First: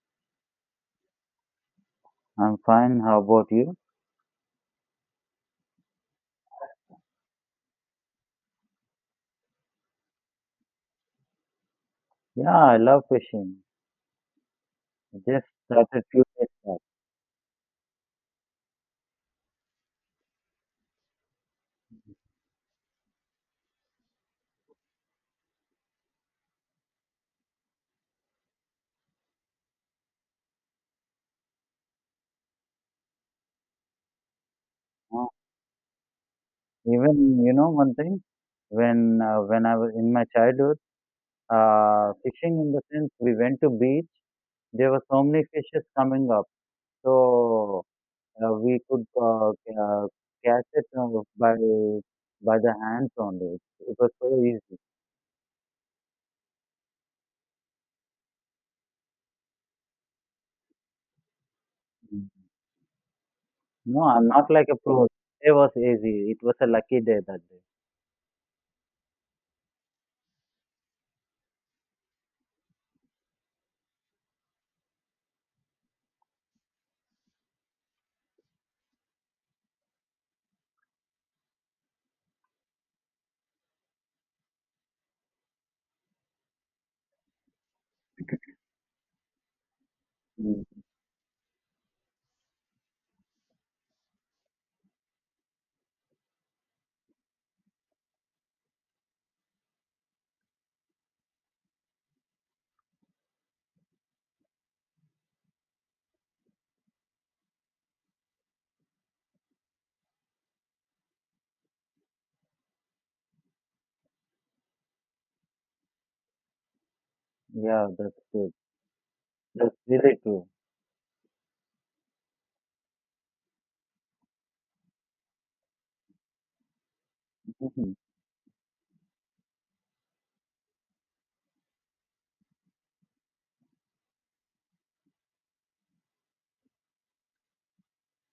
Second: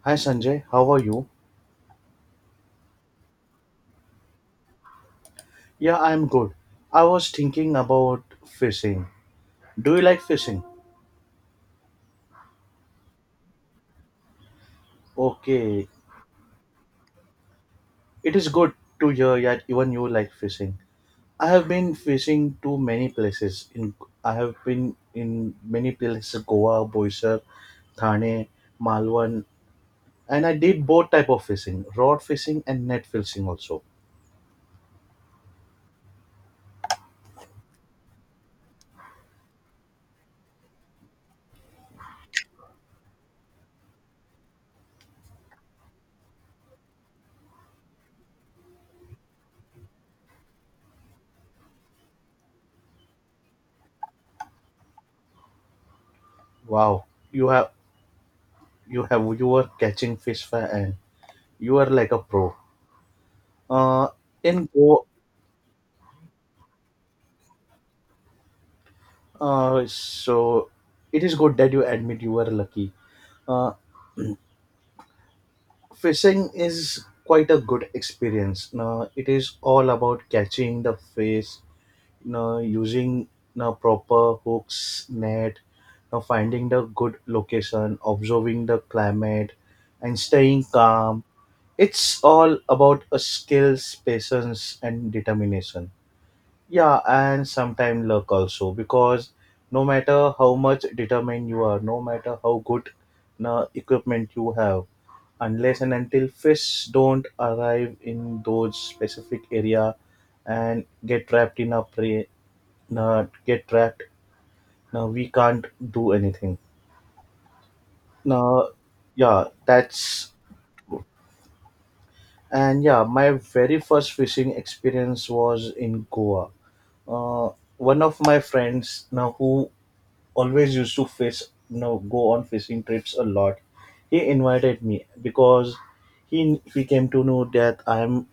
Hi Sanjay, how are you? I'm fine. How about you? Yeah, I'm good. I was thinking about fishing. Do you like fishing? Yeah, I love fishing. I just Okay, started few days back. it is good to hear that even you like fishing. I have been fishing to many places. In I have been in many places: Goa, Boisar, Thane, Malwan, and I did both type of fishing: rod fishing and net fishing also. Uh, even you know one thing, when I was in my childhood, fishing in the sense we went to beach. There were so many fishes coming up, so we could catch it by by the hands only. It was so easy. Wow, you have you have you were catching fish, and you are like a Mm. pro. No, Uh, I'm not in like a Goa. pro. It was easy. It was a lucky day that day. So it is good that you admit you were lucky. Uh, Fishing is quite a good experience. Now it is all about catching the fish, now using now proper hooks, net, now finding the good location, observing the climate, and staying Mm. calm. It's all about a skills, patience, and determination. Yeah, and sometimes luck also, because no matter how much determined you are, no matter how good na equipment you have, unless and until fish don't arrive in those specific area and get trapped in a prey, na get trapped, na we can't do anything. Yeah, that's good. Now, yeah, That's really that's true. and yeah, my very first fishing experience was in Goa. Uh, One of my friends now who always used to fish, you know, go on fishing trips a lot, he invited me because he came to know that I'm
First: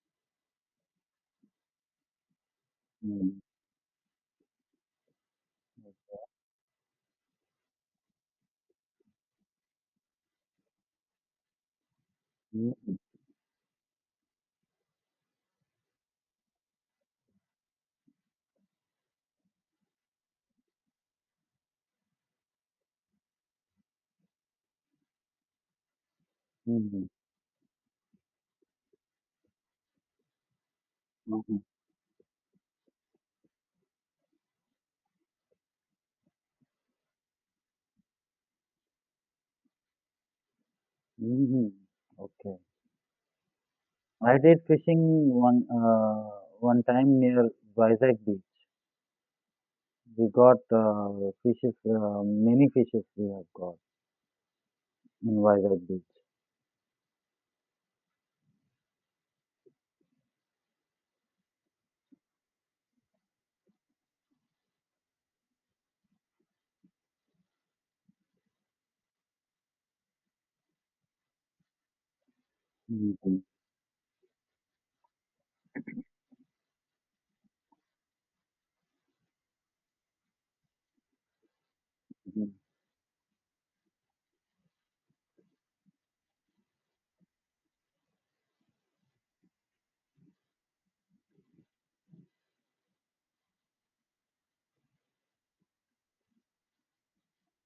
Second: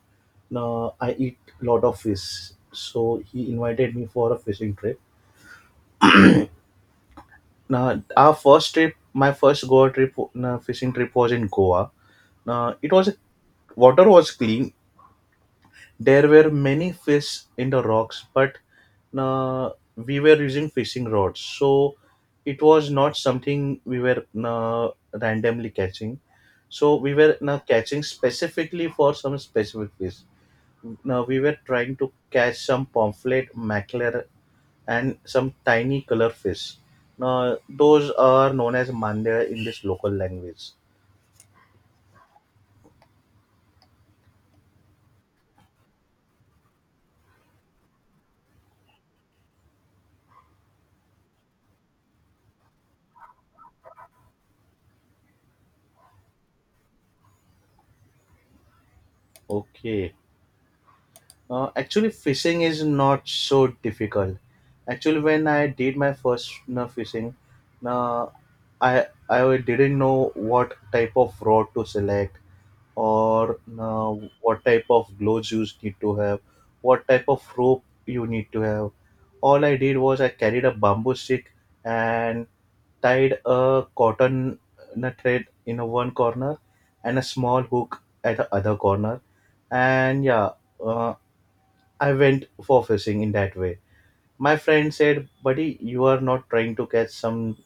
I eat a lot of fish, so Mm, he invited me for a fishing trip. Now our first trip, my first Goa trip, fishing trip was in Goa. Now it mm, was, water was clean. There were many fish in the rocks, but uh, we were using fishing rods, so it was not something we were randomly catching. So mhm, we were catching specifically for some specific fish. Now we were mhm, trying to catch some pamphlet, mackerel, and some tiny color fish. Now those are known as mandya in this local language. mhm. Okay. I did fishing one uh, one time near Vizag Beach. We got fishes, many fishes we have got in Vizag Beach. Okay. Actually, fishing is not so difficult. Actually, when I did my first no, fishing, no, I didn't know what type of rod to select Mhm, or no, what type of gloves you need to have, what type of rope you need to have. All I did was I carried a bamboo stick and mhm. tied a cotton no, thread in a one corner and a small hook at the other corner, and yeah, uh, I went for fishing in that way. My friend said, "Buddy, you are not trying to catch some.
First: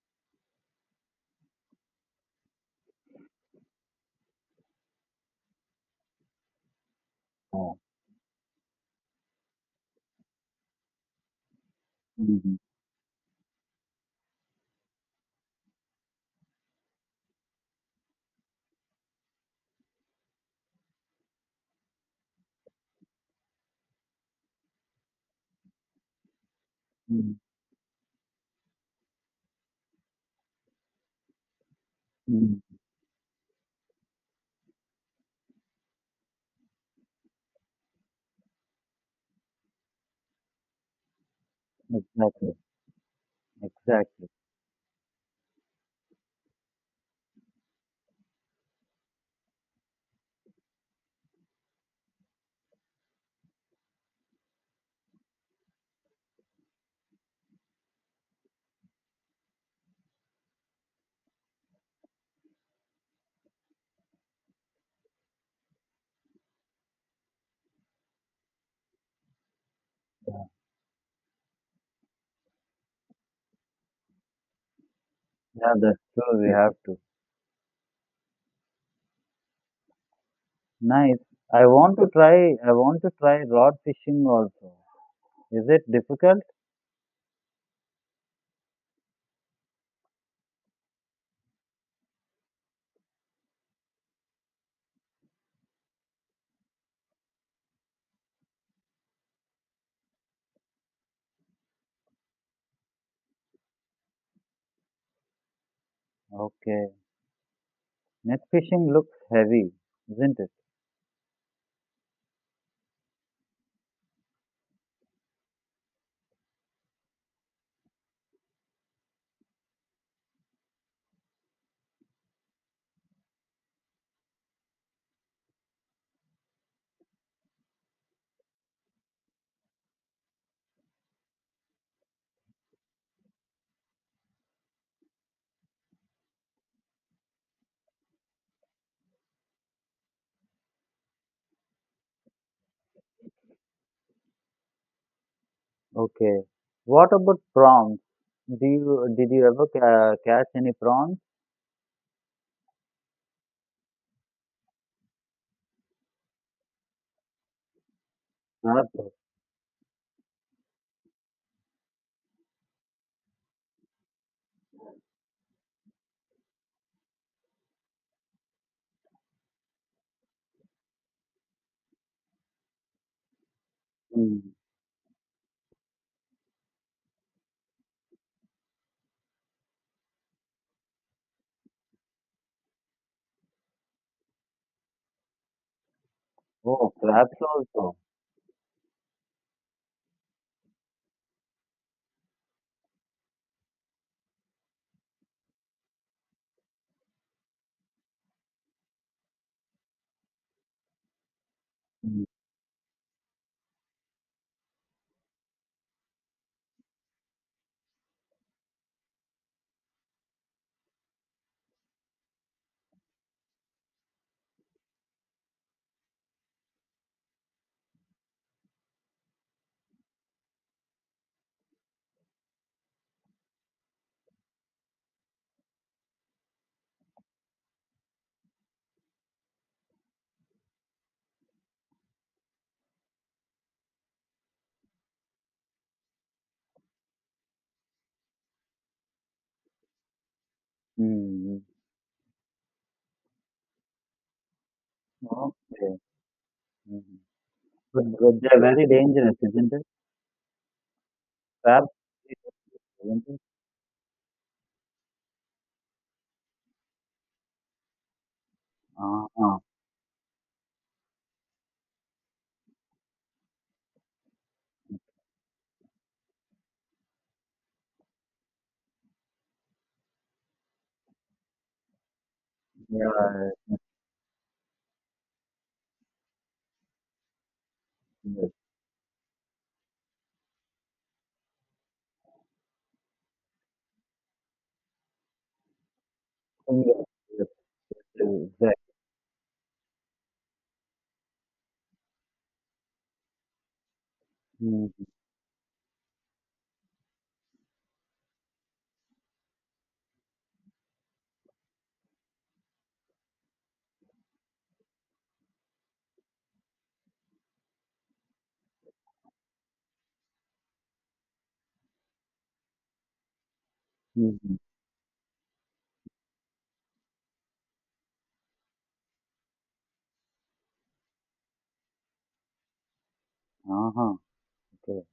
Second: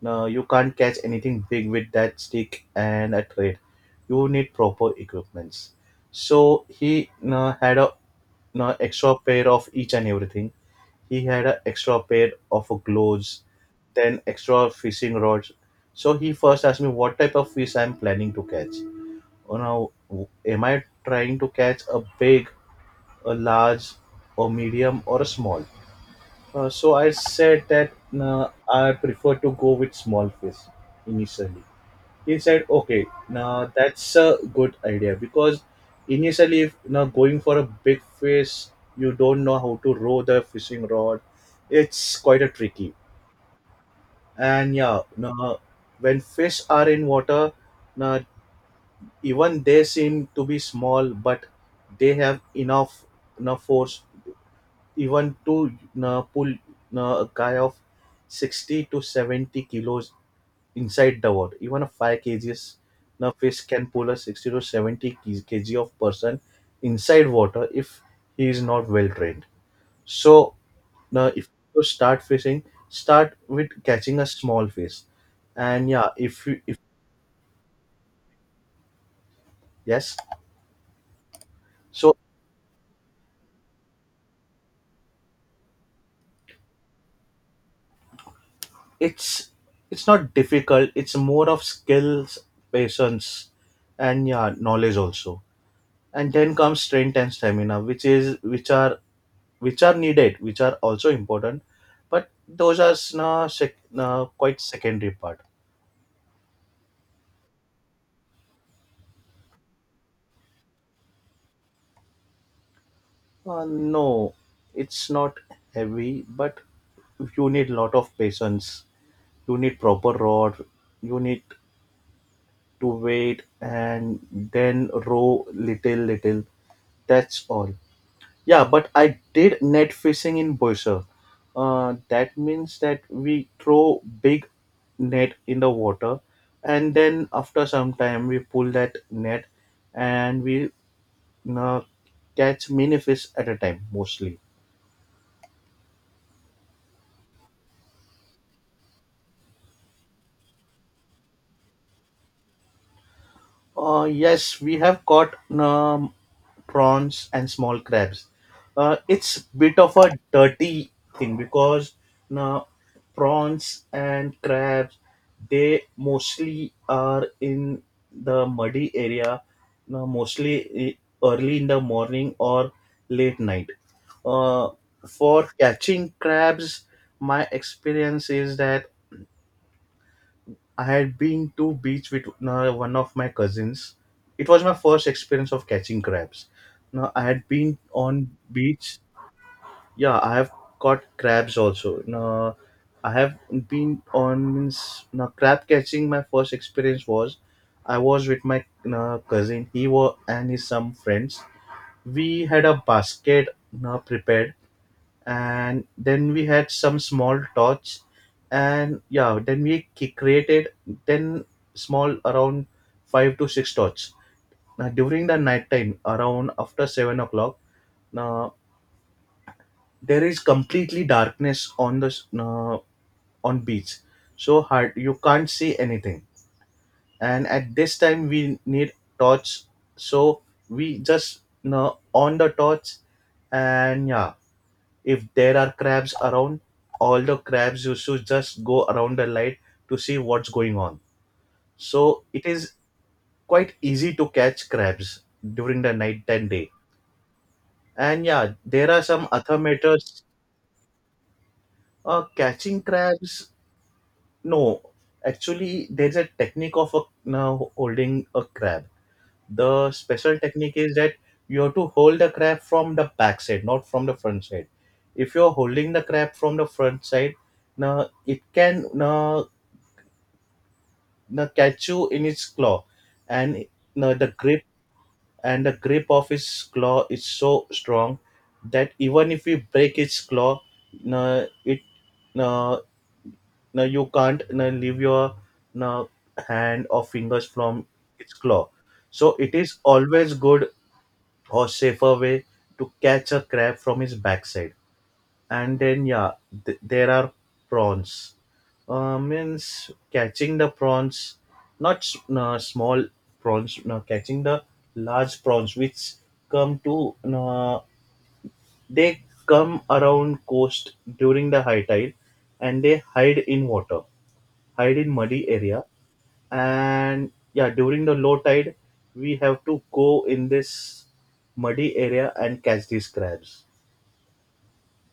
No, you can't catch anything big with that stick and a thread. You need proper equipments." So he no, Yeah. had a no, extra pair of each and everything. He had an extra pair Mhm, of gloves, then extra fishing rods. So he first asked me what type of fish I'm planning to catch. Oh, now, w- am I trying to catch a big, a large, a medium, or a small? So I mhm, said that I prefer to go with small fish initially. He mhm. said, "Okay, now that's a good idea because initially, if now going for a big fish, you don't know how to row the fishing rod. It's quite a Exactly, tricky. exactly. And yeah, now when fish are in water, now even they seem to be small, but they have enough force even to pull a guy of 60 to 70 kilos inside the water. Even a 5 kgs now fish can pull a 60 to 70 kg of person inside water if he is not well trained. So now if you start fishing, start with catching a small fish. Yeah, And that's yeah, true. if We you have if to. yes, Nice. I want to so try. I want to try rod fishing also. Is it difficult? it's it's not difficult, it's more of skills, patience, and yeah knowledge also. And then comes strength and stamina, which is, which are, which are needed, which are also important, but those are s- na sec, na quite secondary part. Okay. Net fishing looks heavy, isn't it? No, it's not heavy, but you need lot of patience, you need proper rod, you need to wait and then row little little, that's all. Yeah, but I did net fishing in Boisar. That means that we throw big net in the water, and then after some time we pull that net, and we uh, catch many fish at a time mostly. Okay. What about prawns? Do you did you ever catch any prawns? Yes, we have caught um, prawns and small crabs. Crabs. It's bit of a dirty thing because now prawns and crabs, they mostly are in the muddy area, now mostly e- early in the morning or late night. Mm. Uh, for catching crabs, my experience is that I had been to beach with one of my cousins. It was my first experience of catching crabs. Oh, Now I crabs had been also. on beach. Yeah, I have caught crabs also. Now I have been on means now crab catching. My first experience was I was with my cousin. He was and his some friends. Mm. We had a basket now prepared, and then we had some small torch, and yeah then we ki- created 10 small, around 5 to 6 torch. Now during the night time around after 7 o'clock, now there is completely darkness on the s- on beach, so hard you can't see anything. And at this time we need torch. So we just on the torch, and yeah, if there are crabs around, all the crabs used to just go around the light to see what's going on. Mm. So it is quite easy to catch crabs during the Okay. night and day. Mm. But, And but yeah, they're very there are some dangerous, isn't it? automators Crabs, catching isn't it? crabs. No, actually, there's a technique of a, now holding a crab. Uh-huh. The special technique is that you have to hold the crab from the back side, not from the front side. If you're holding the crab from the front side, now it can now catch you in its claw, Yeah. and no, the grip of its claw is so strong Yes. that even if you break its claw, no, it no, no, you can't no, leave your no, hand Yes. or fingers Yes. from its claw. Yes. So it is always good or safer way to catch a crab from its backside. Mm. And then yeah th- there are prawns, means catching the prawns, not s- small prawns, no, catching the large prawns, which come to they come around coast during the high tide, and they hide in water, Mm. hide in muddy area. And yeah during the low tide, we have to go in this muddy area and catch these crabs. Uh-huh. Okay.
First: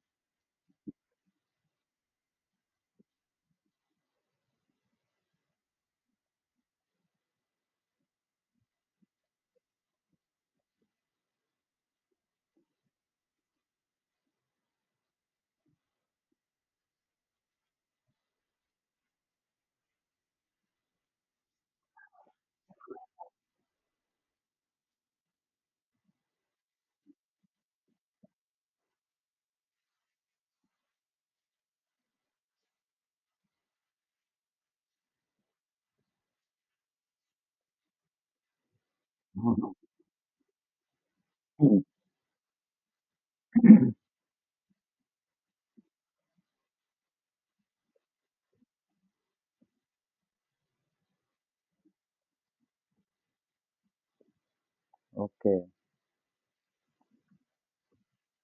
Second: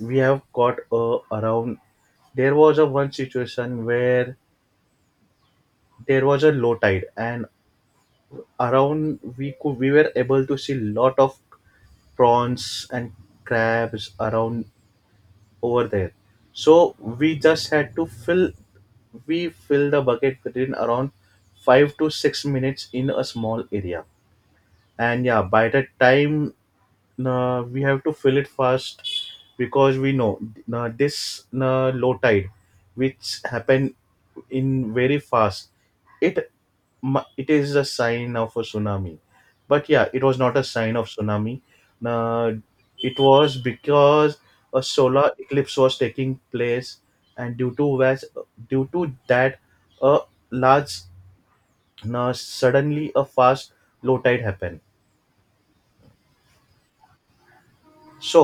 We have got around, there was a one situation where there was a low tide, and around we could, we were able to see lot of prawns and crabs around over there. So we just had to fill, we fill the bucket within around 5 to 6 minutes in a small area. And yeah by the time, we have to fill it fast because we know this low tide which happened in very fast, it mu- it is a sign of a tsunami. Uh-huh. But yeah it was not a sign of tsunami. Mm. uh, it was because a solar eclipse was taking place, and due to was due to that, a large, suddenly a fast low tide happened. Okay. So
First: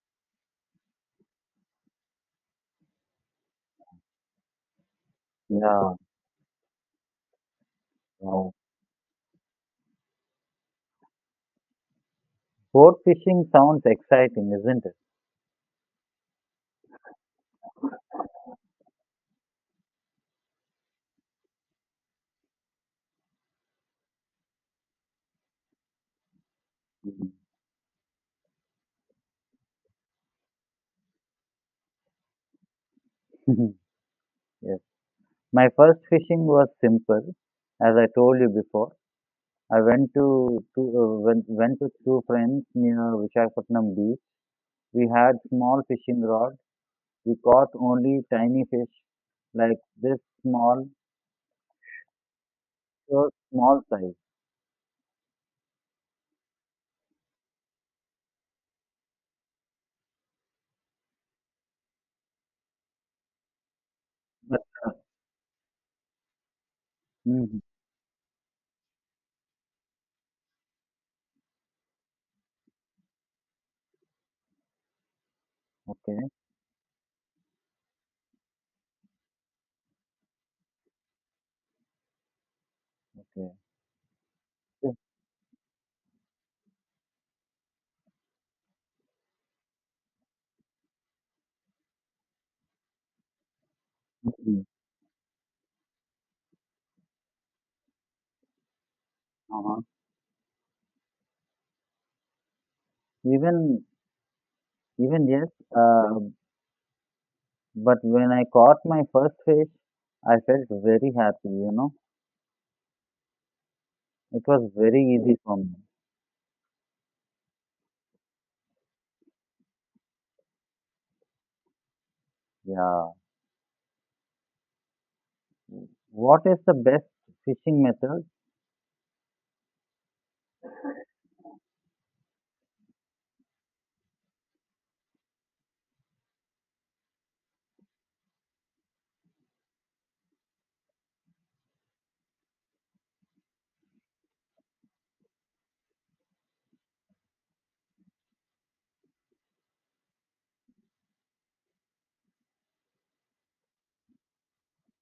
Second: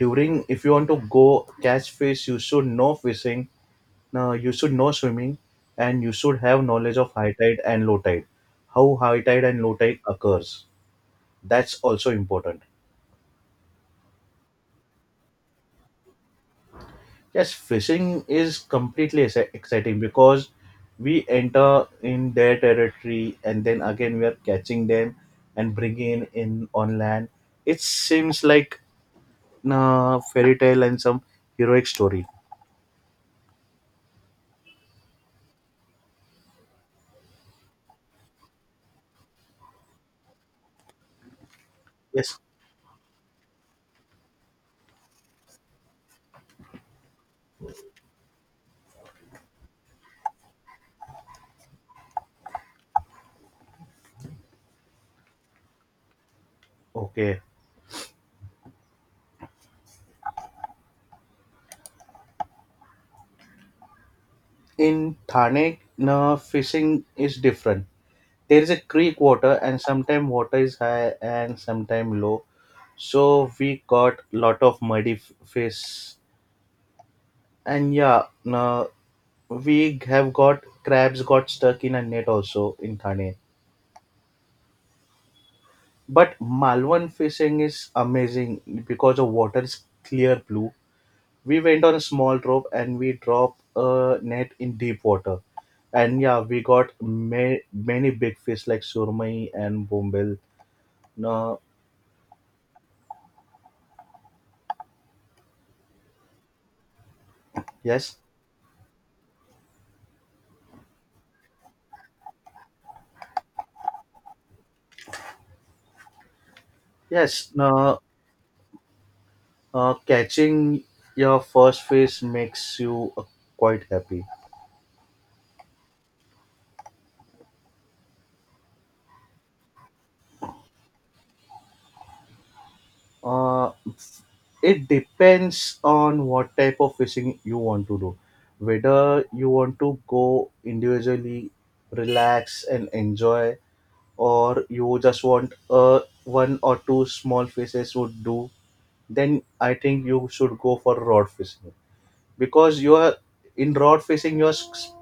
during, if you want to go catch fish, you should know fishing. Now, you should know swimming, Yeah. and you should have knowledge of high tide and low tide, Wow. how high tide and low tide occurs. That's also important. Boat fishing sounds exciting, isn't it? Yes, fishing is completely ex- exciting because we enter in their territory and then again we are catching them and bringing in on land. It seems like a fairy tale and some heroic story. Mm. Yeah. My first fishing was simple. As I told you before, I went to went, went with two Yes. friends near Visakhapatnam beach. We had small fishing rod. We caught only tiny fish like this small, so small size. Okay. But, In Thane, na fishing is mhm, different. There is a creek water and sometimes water is high and sometimes low, so we got lot of muddy f- fish. okay, And yeah no, we have got crabs got stuck in a net also in Thane. okay. Yes, But Malwan fishing is amazing because the water is clear blue. We went on a small rope and we dropped a net mhm, in deep water, and yeah we got ma- many big fish like surmai uh-huh. and bombel. No, Even even yes. Uh, but yes. when I caught my first fish, I felt very happy. It was very easy for me. Yes, no, catching your first fish makes Yeah. you quite happy. What is the best fishing method? Uh, it depends on what type of fishing you want to do. Whether you want to go individually, relax and enjoy, or you just want one or two small fishes would do, then I think you should go for rod fishing. Because you are, in rod fishing, you are s-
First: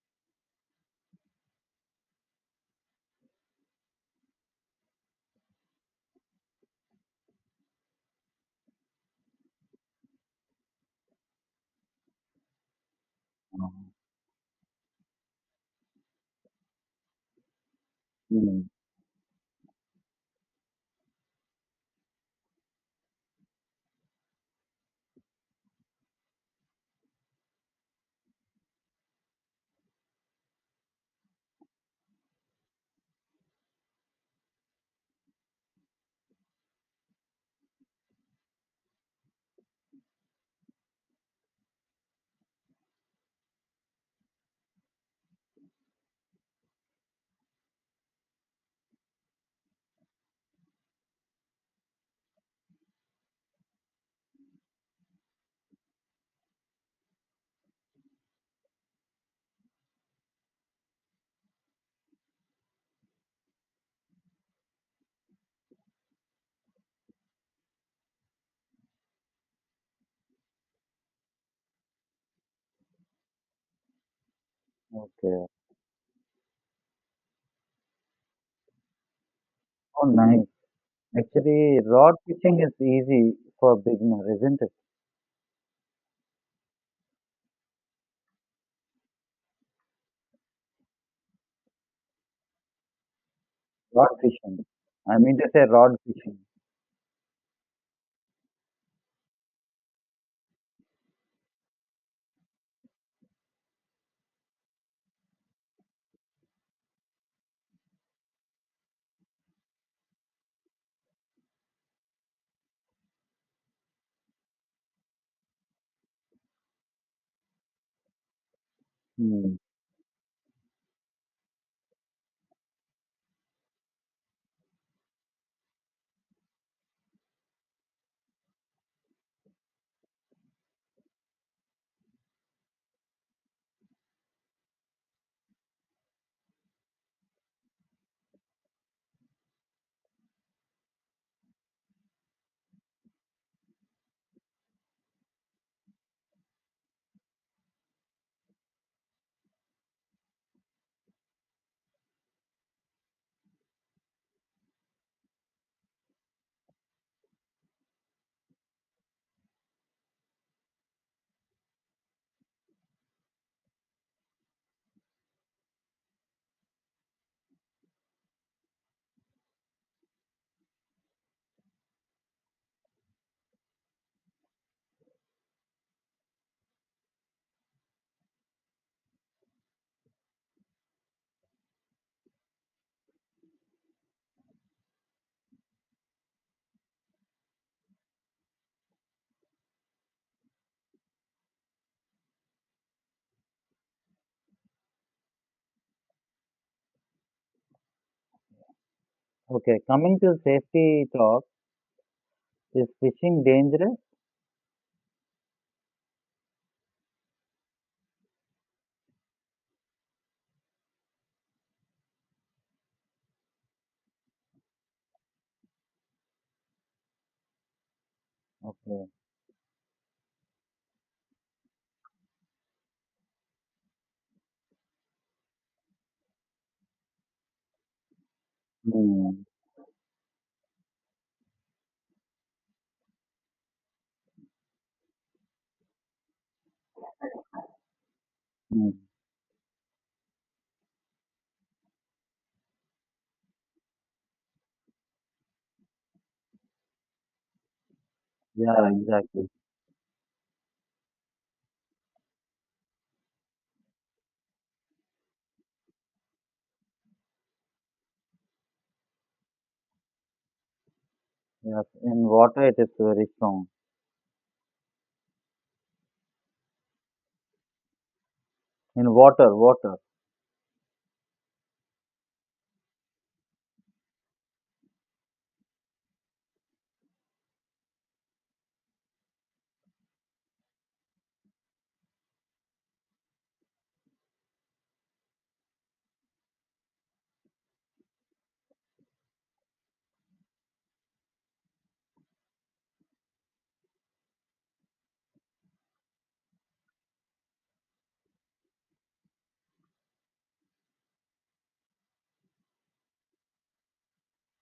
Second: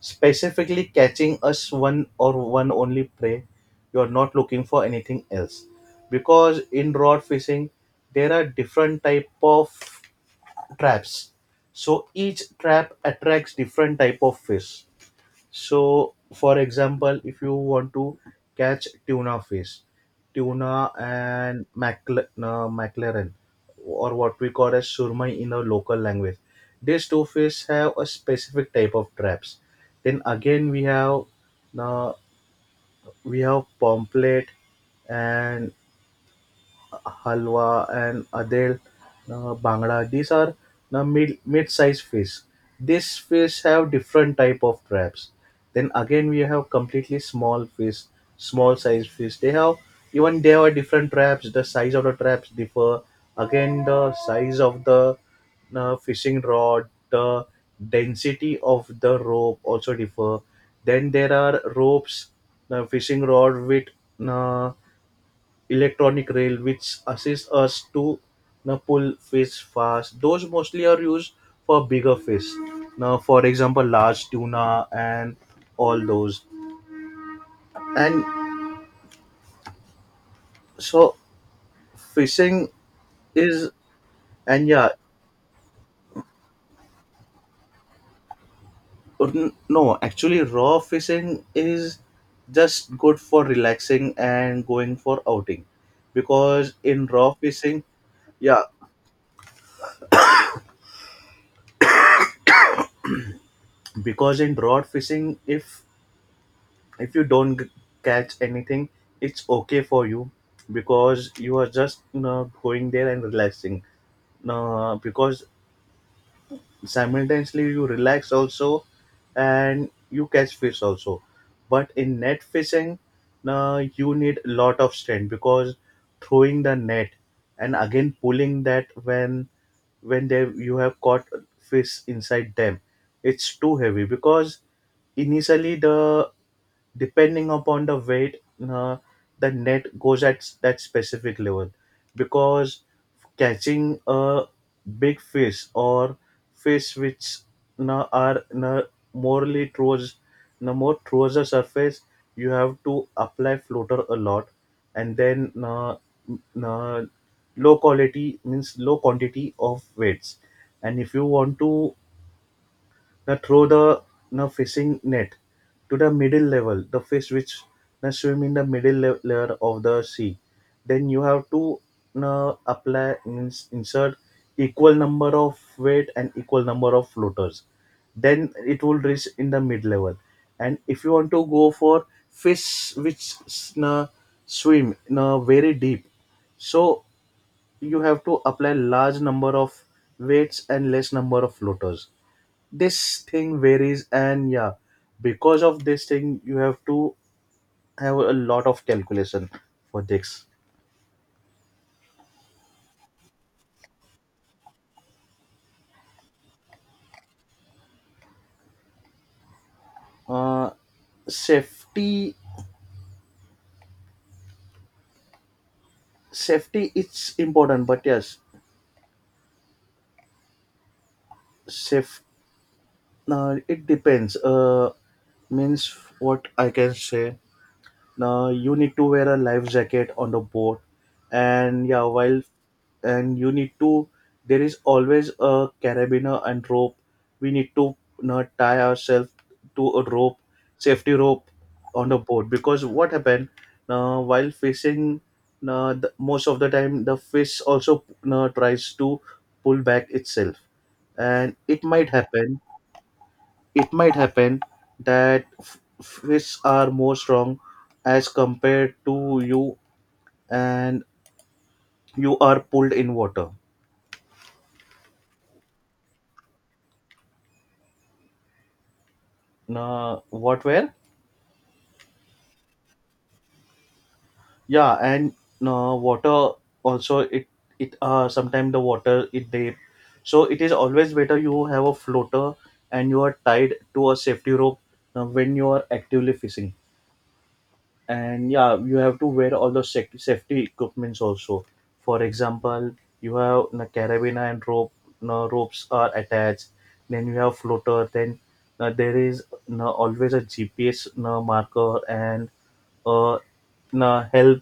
specifically catching us one or one only prey, you're not looking for anything else, because in rod fishing there are different type of traps, so each trap attracts Oh, different type of fish. So, for example, if you want to mm. catch tuna fish, tuna and macle- mackerel, or what we call as surmai in our local language, these two fish have a specific type of traps. Then again, uh, we have pomfret and halwa, and adel bangda. These are the mid-sized fish. These fish have different type of traps. Then again, we have completely small fish, small size fish. They have Even they have different traps. The size of the traps differ. Again, the size of the fishing rod, the density of the rope also differ. Then there are ropes, fishing rod with uh, electronic rail which assist us to now pull fish fast, those mostly are used for bigger fish, now for example large tuna and Okay. all those. And Oh, nice. so Actually, rod fishing fishing is easy is, for beginner, isn't and it? yeah, no, actually raw fishing is just good for Rod relaxing fishing. and going I for mean to outing. say rod fishing. Because in raw fishing, yeah, because in raw fishing, if you don't catch anything, it's okay for you because you are just going there and relaxing, because simultaneously you relax also Hmm. and you catch fish also. But in net fishing, you need a lot of strength because throwing the net and again pulling that when they you have caught fish inside them, it's too heavy because initially the, depending upon the weight, uh, the net goes at that specific level. Because catching a big fish or fish which na are na morely towards, na more towards the surface, you have to apply floater a lot. And then na, na low quality means low quantity of weights. And if you want to now throw the na fishing net to the middle level, the fish which now swim in the middle layer of the sea. Then you have to now apply means insert equal number of weight and equal number of floaters. Then it will reach in the mid level. And if you want to go for fish which s- na swim now very deep, so you have to apply large number of weights and less number of floaters. This thing varies, and yeah, because of this thing you have to have a lot of calculation Okay. for Coming to this. safety talk, is fishing dangerous? uh safety safety, it's important, but yes, Okay. safe it depends, means, what I can say. Now you need to wear a Hmm. life jacket on the boat, and yeah, while, and you need to, there is always a carabiner and rope. We need to, you tie Hmm. ourselves to a rope, safety rope, on the boat because what happened, now while fishing, now the, most of the time the fish also you tries Yeah, to exactly. pull back itself, and it might happen, it might happen that fish are more strong as compared to you, and Yes. In you are water, it is pulled in very water. strong. In water, water. What where Yeah, and water, also it, sometimes the water it deep. So it is always better you have a floater and you are tied to a safety rope, when you are actively fishing. And yeah, you have to wear all the safety equipments also. For example, you have the carabiner and rope, no ropes are attached, then you have floater, then there is no always a GPS, no marker, and uh, no help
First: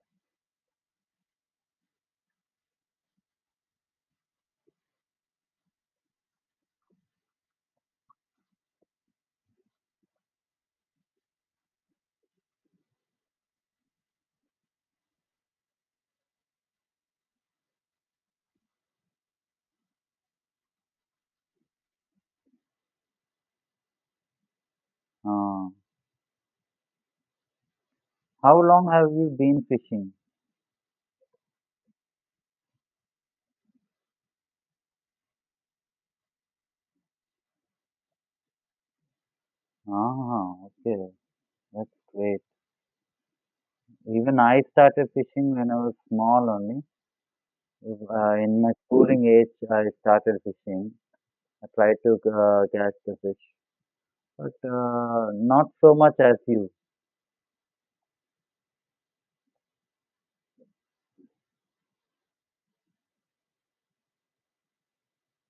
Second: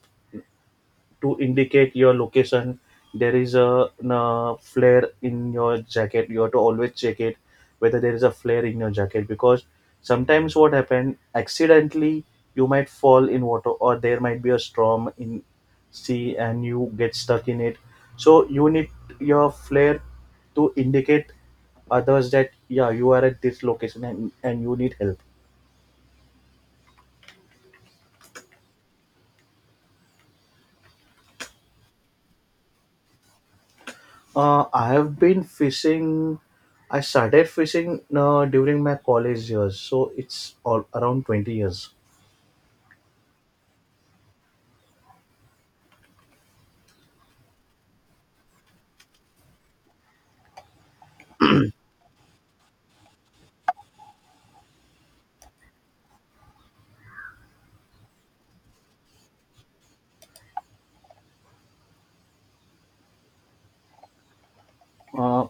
to indicate your location. There is a, flare in your jacket, you have to always check it whether there is a flare in your jacket because sometimes what happened accidentally you might fall in water or there might be a storm in sea and you get stuck in it. So you need your flare to indicate others that yeah, you are at this location, and you need help. Ah. How long have you been fishing? I have been fishing. I started fishing, during my college years, so it's Ah, all okay. around 20 years. That's great. Even I started fishing when I was small only. In my schooling age, I started fishing. I tried to catch the fish, but not so much as you. Uh,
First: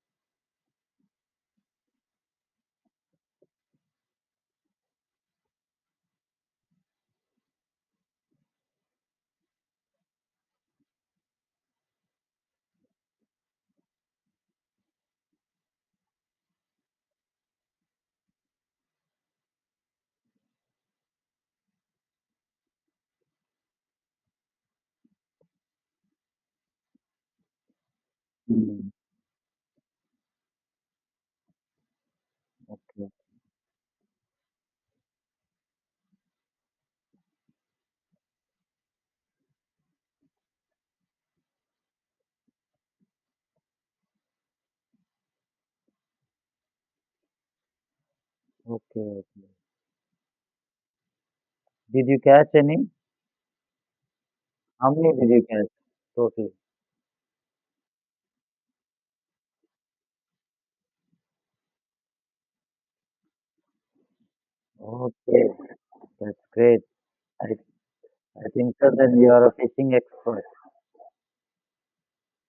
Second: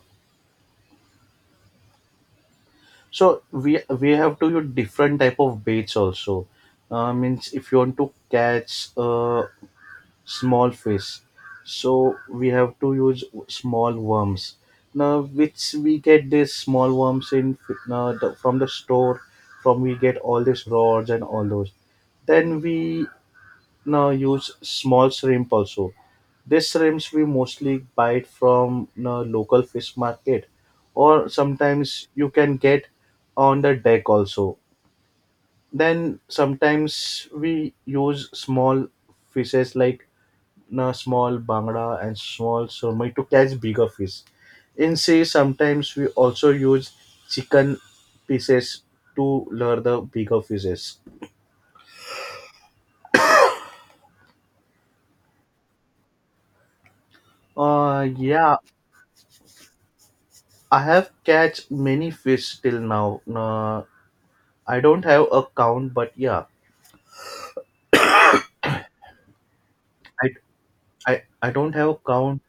so we have to use different type of baits also. Means if you want to catch small fish, so we have to use small worms. Now, which we get these small worms in, the, from the store, from we get all these rods and all those. Then we now use small shrimp also. These shrimps we mostly buy it from Mm. the local fish market, or sometimes you can get Okay. on the deck also. Then sometimes we use small fishes like na small bangda and small surmai to catch bigger fish. In sea, sometimes we also use chicken pieces Okay. to lure the bigger fishes. Did you catch any? How many did you catch? Totally. Yeah, I have catch many fish till now. I don't have a Okay, count, but that's yeah, great. I, I think so then you are a fishing I, expert. I don't have a count.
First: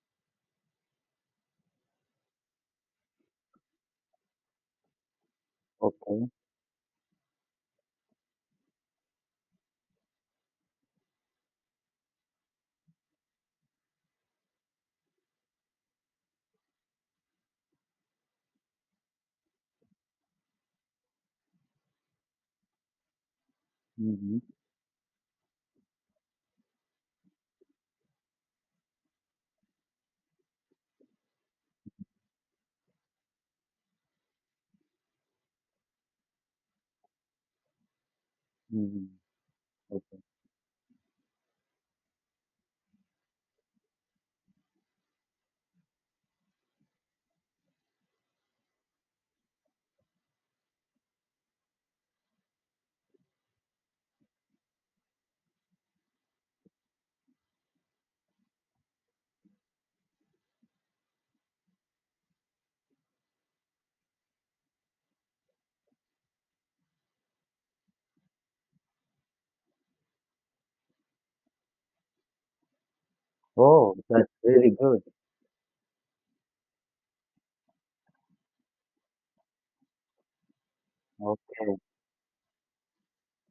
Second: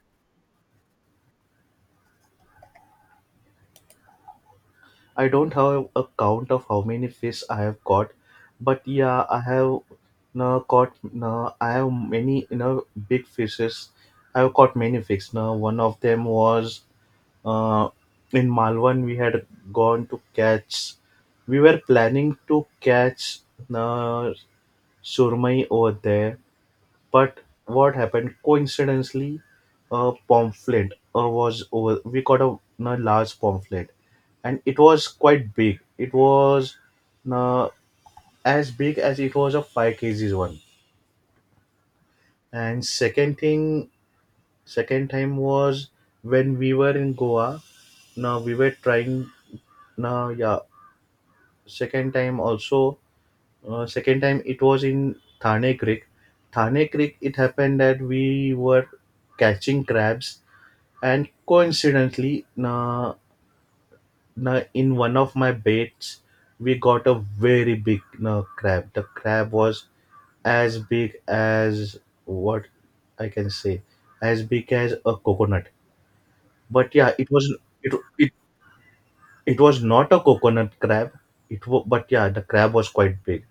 I don't have a Okay. count of how many fish I have caught, but yeah, I have no caught. No, I have many big fishes. I have caught many fish. Now one of them was uh, in Malwan. We had gone to catch. We were planning to catch uh, Mm-hmm. surmai over there. But what happened coincidentally, a pamphlet was over. We got a large pamphlet, and it was quite big. It was uh, as big Mm-hmm. as, it was a five Okay. kgs one. And second thing, second time was when we were in Goa. Now we were trying. Now yeah, second time also. Second time it was in Thane Creek. Thane Creek. It happened that we were catching crabs. And coincidentally, na in one of my baits, we got a very big, crab. The crab was as big as, what I can say, Oh, that's as really big as good. a coconut. But yeah, it was, it it, it was not a coconut crab. Okay. But yeah, the crab was quite big.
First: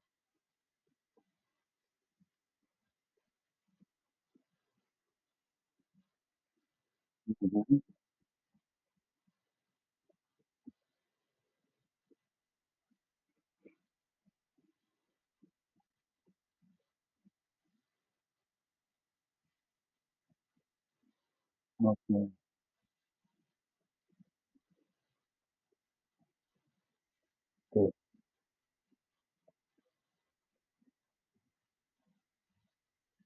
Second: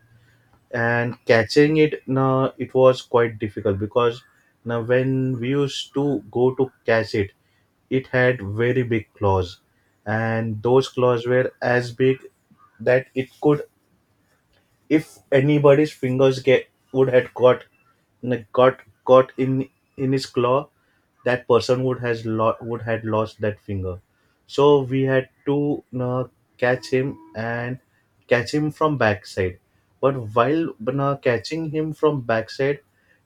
And catching it, now, it was quite difficult because now when we used to go to catch it, Mm-hmm. it had very big claws, and those claws were as big that it could, if anybody's fingers get would had got, like, got caught in his claw, that person Okay. Would had lost that finger. So we had to catch him and Okay. catch him from backside. But while catching him from backside,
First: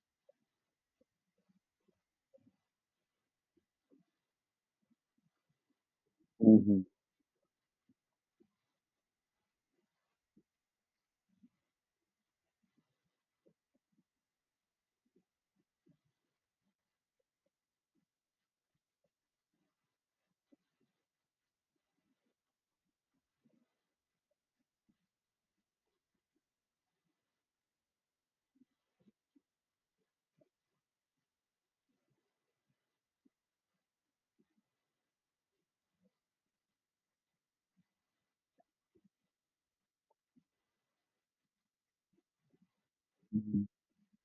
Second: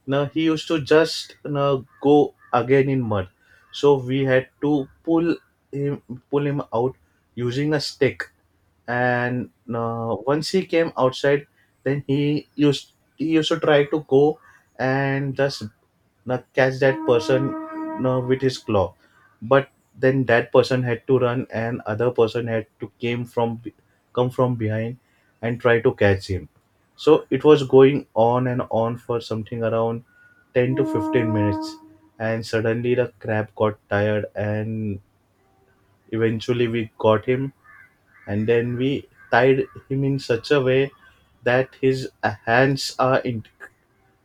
now he used to just go again in mud. So we had to him pull him Mm-hmm. out using a stick, and once he came outside, then he used to try to go and just catch that person with his claw. But then that person had to run and other person had to came from come from behind and try to catch him. So it was going on and on for something around 10 to 15 minutes, and suddenly the crab got tired and eventually we got him. And then we tied him in such a way that his hands are in, Mm-hmm.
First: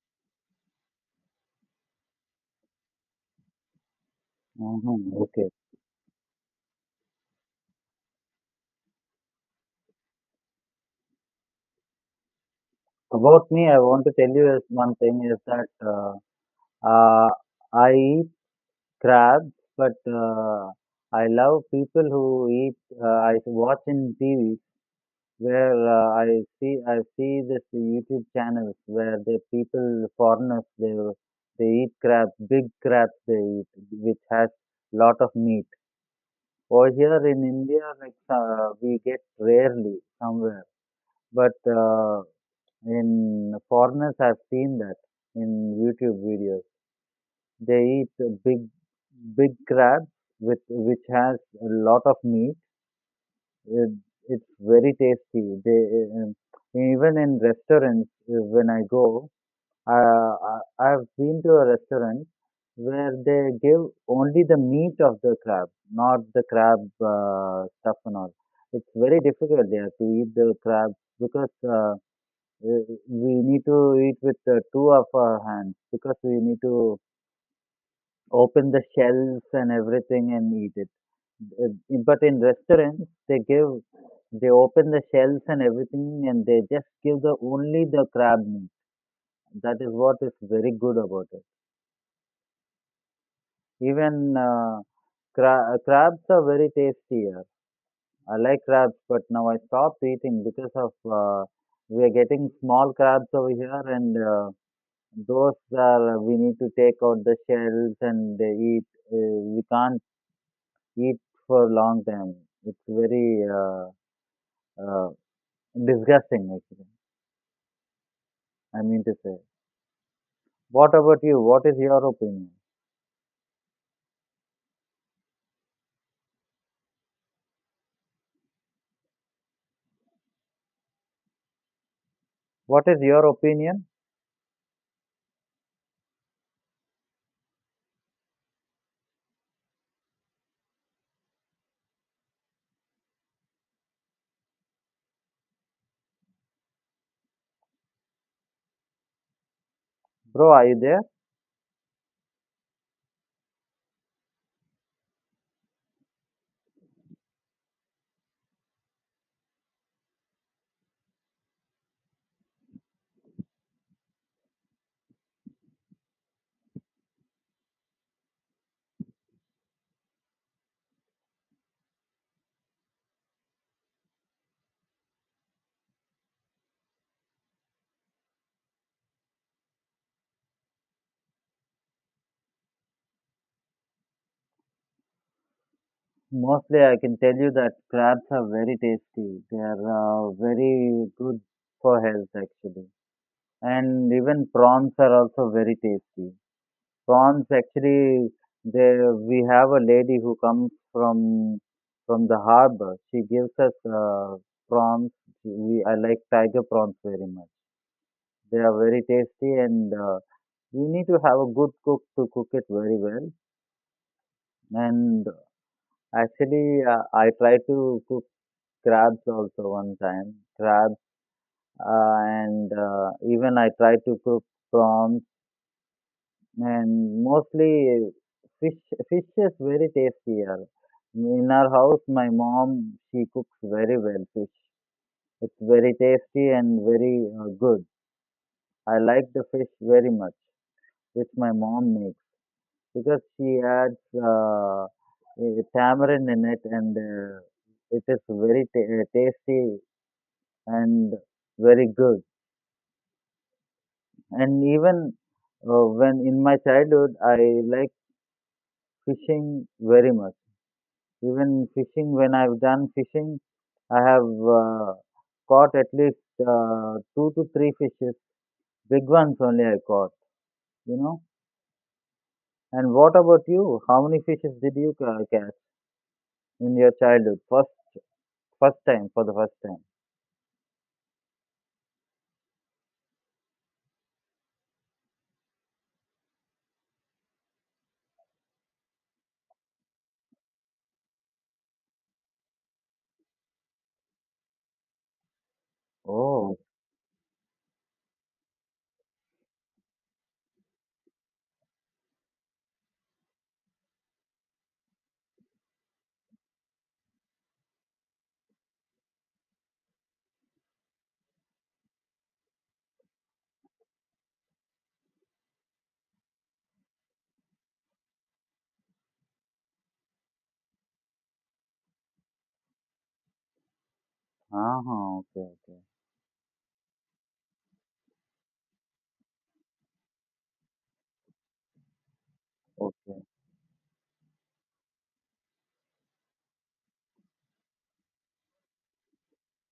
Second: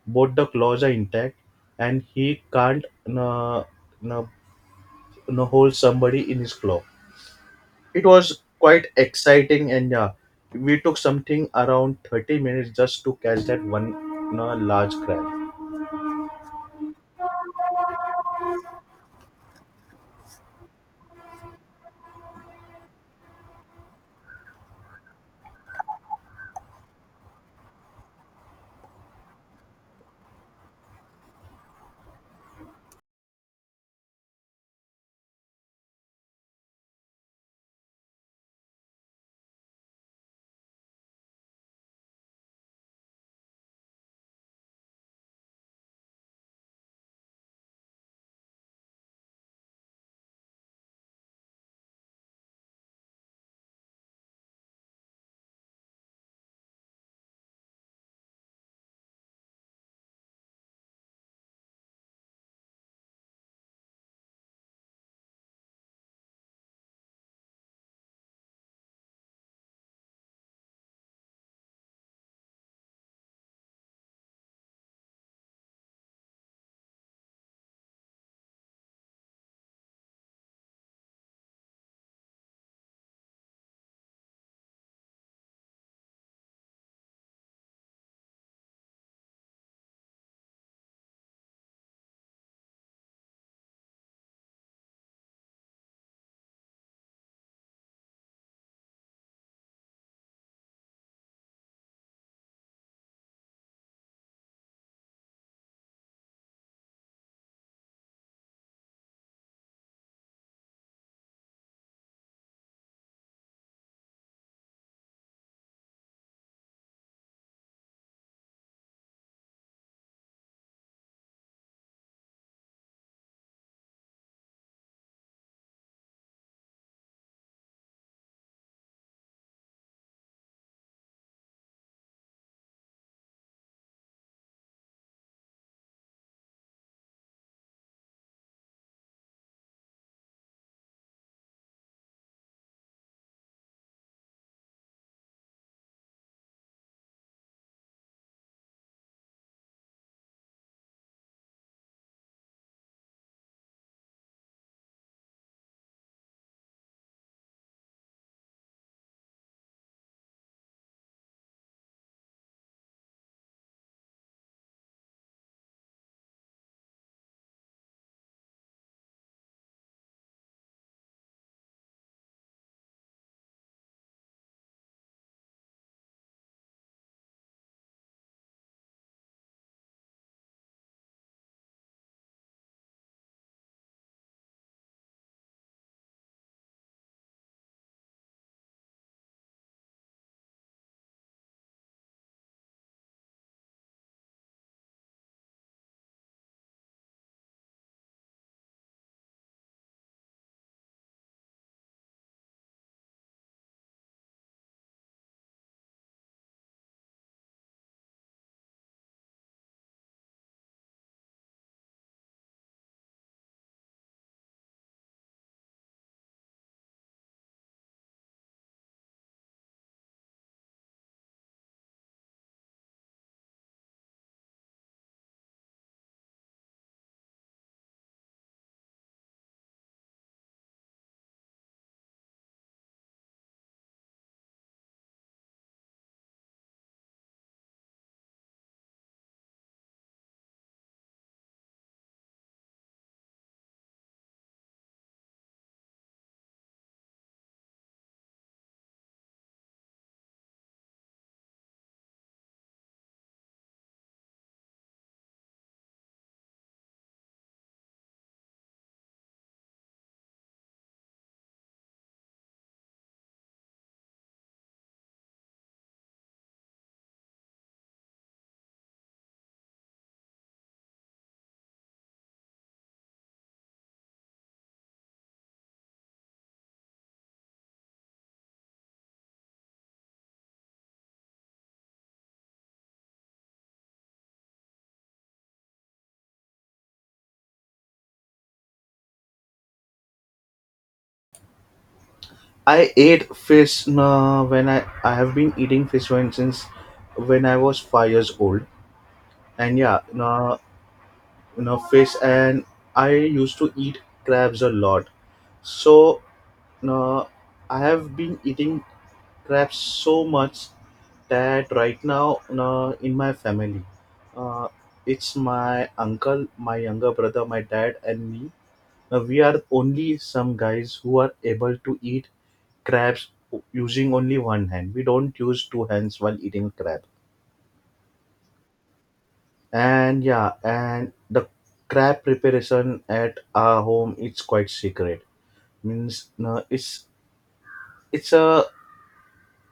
both the claws are intact, and he can't uh, uh, Mhm, okay. hold somebody in his claw. It was quite exciting. And yeah, we took something around 30 minutes just to catch About that me, I one want to tell you is large one thing crab. is that uh, I eat crabs, but I love people who eat. I watch in TV where I see this YouTube channels where the people foreigners they eat crabs, big crabs they eat, which has lot of meat. Over here in India, like we get rarely somewhere, but. In foreigners I have seen that in YouTube videos. They eat a big big crabs with which has a lot of meat. It, it's very tasty. They even in restaurants when I go, I've been to a restaurant where they give only the meat of the crab, not the crab stuff and all. It's very difficult there to eat the crab because. We we need to eat with two of our hands because we need to open the shells and everything and eat it. But in restaurants, they open the shells and everything and they just give the only the crab meat. That is what is very good about it. Even crabs are very tasty here. I like crabs, but now I stopped eating because of we are getting small crabs over here and those are we need to take out the shells and eat. We can't eat for long time. It's very uh, disgusting, actually. I mean to say. What about you? What is your opinion? What is your opinion, bro? Are you there? Mostly, I can tell you that crabs are very tasty. They are very good for health, actually. And even prawns are also very tasty. Prawns actually there we have a lady who comes from the harbor. She gives us uh, prawns. We I like tiger prawns very much. They are very tasty and you need to have a good cook to cook it very well. And actually I tried to cook crabs also one time. Crabs uh, and even I tried to cook prawns. And mostly fish fish is very tasty here. In our house, my mom, she cooks very well fish. It's very tasty and very good. I like the fish very much, which my mom makes because she adds uh, tamarind in it and it is very tasty and very good. And even when in my childhood, I like fishing very much. Even fishing, when I've done fishing, I have caught at least two to three fishes, big ones only I caught, you know. And what about you? How many fishes did you catch in your childhood? First, first time, for the first time. I ate fish When I have been eating fish, when Oh, since, when I was 5 years old, and yeah, uh, fish, and I used to eat crabs a lot. So uh, I have been eating crabs so much that right now in my family, uh, it's my uncle, my younger brother, my dad, and me. We are only some guys who are able to eat crabs using only one hand. We uh-huh, don't okay, use okay, two hands while eating crab. And yeah, and the crab preparation okay. at our home, it's quite secret. Means, no, it's a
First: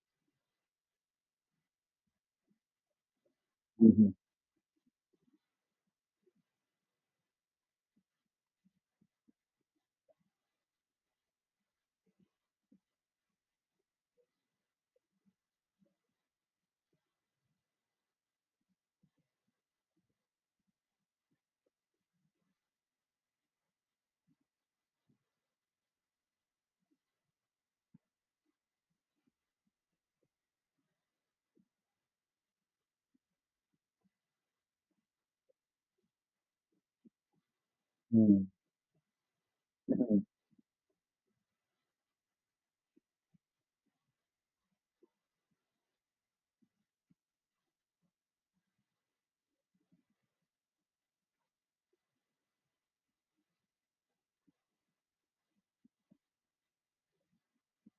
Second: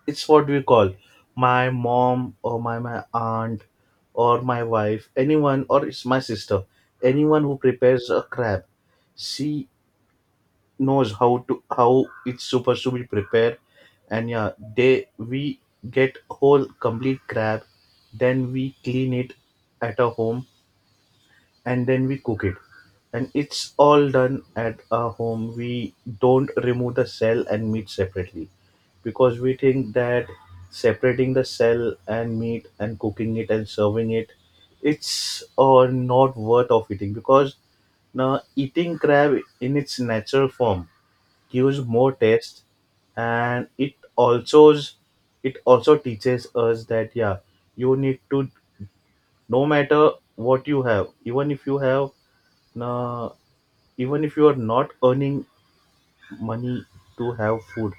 it's what we call, my mom or my aunt, Mm-hmm. or my wife, anyone, or it's my sister, anyone who prepares a crab, she knows how to, how it's supposed to be prepared. And yeah, they we get whole complete crab, then we clean it at a home, and then we cook it. And it's all done at our home. We don't remove the cell and meat separately because we think that separating the cell and meat and cooking it and serving it, it's not worth of eating, because now Mm. eating crab in its Mm. natural form gives more taste. And it also, teaches us that yeah, you need to, no matter what you have, even if you have, now, even if you are not earning money to have food,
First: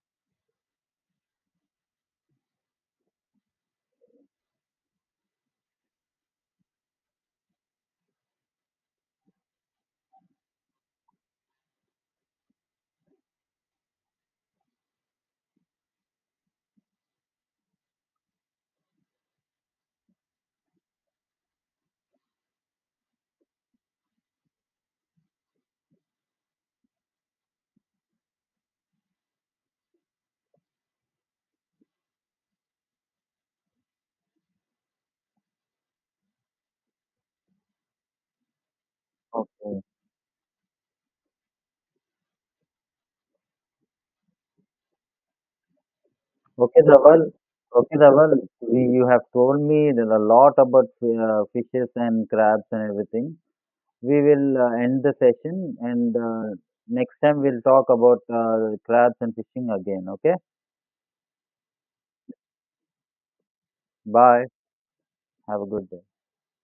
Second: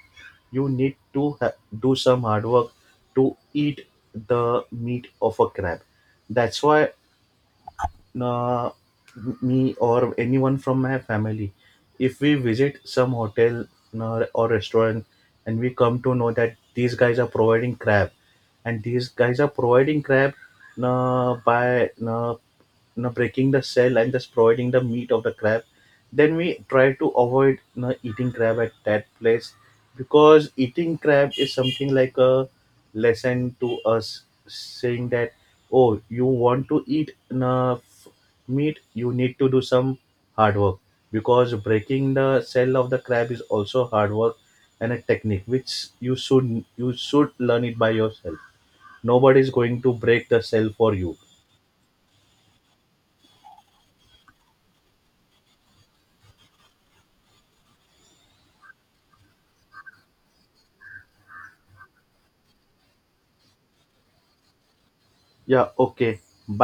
you need to do some hard work to eat the meat of a crab. That's why uh, me or anyone from my family, if we visit some hotel or restaurant and we come to know that these guys are providing crab, and these guys are providing crab by, know, breaking the shell and just providing the meat of the crab, then we try to avoid you eating crab at that place, because eating crab is something like a lesson to us saying that, oh, you want to eat enough meat, you need to do Okay. some hard work, because breaking the shell of the crab is also hard work, and a technique which Okay, you Dhaval. should learn it by Okay, Dhaval. yourself. You have Nobody is told going me to there are a break the lot shell about for you. Fishes and crabs and everything. We will end the session and next time we'll talk about crabs and fishing again. Okay. Bye. Have a Yeah, good day. okay.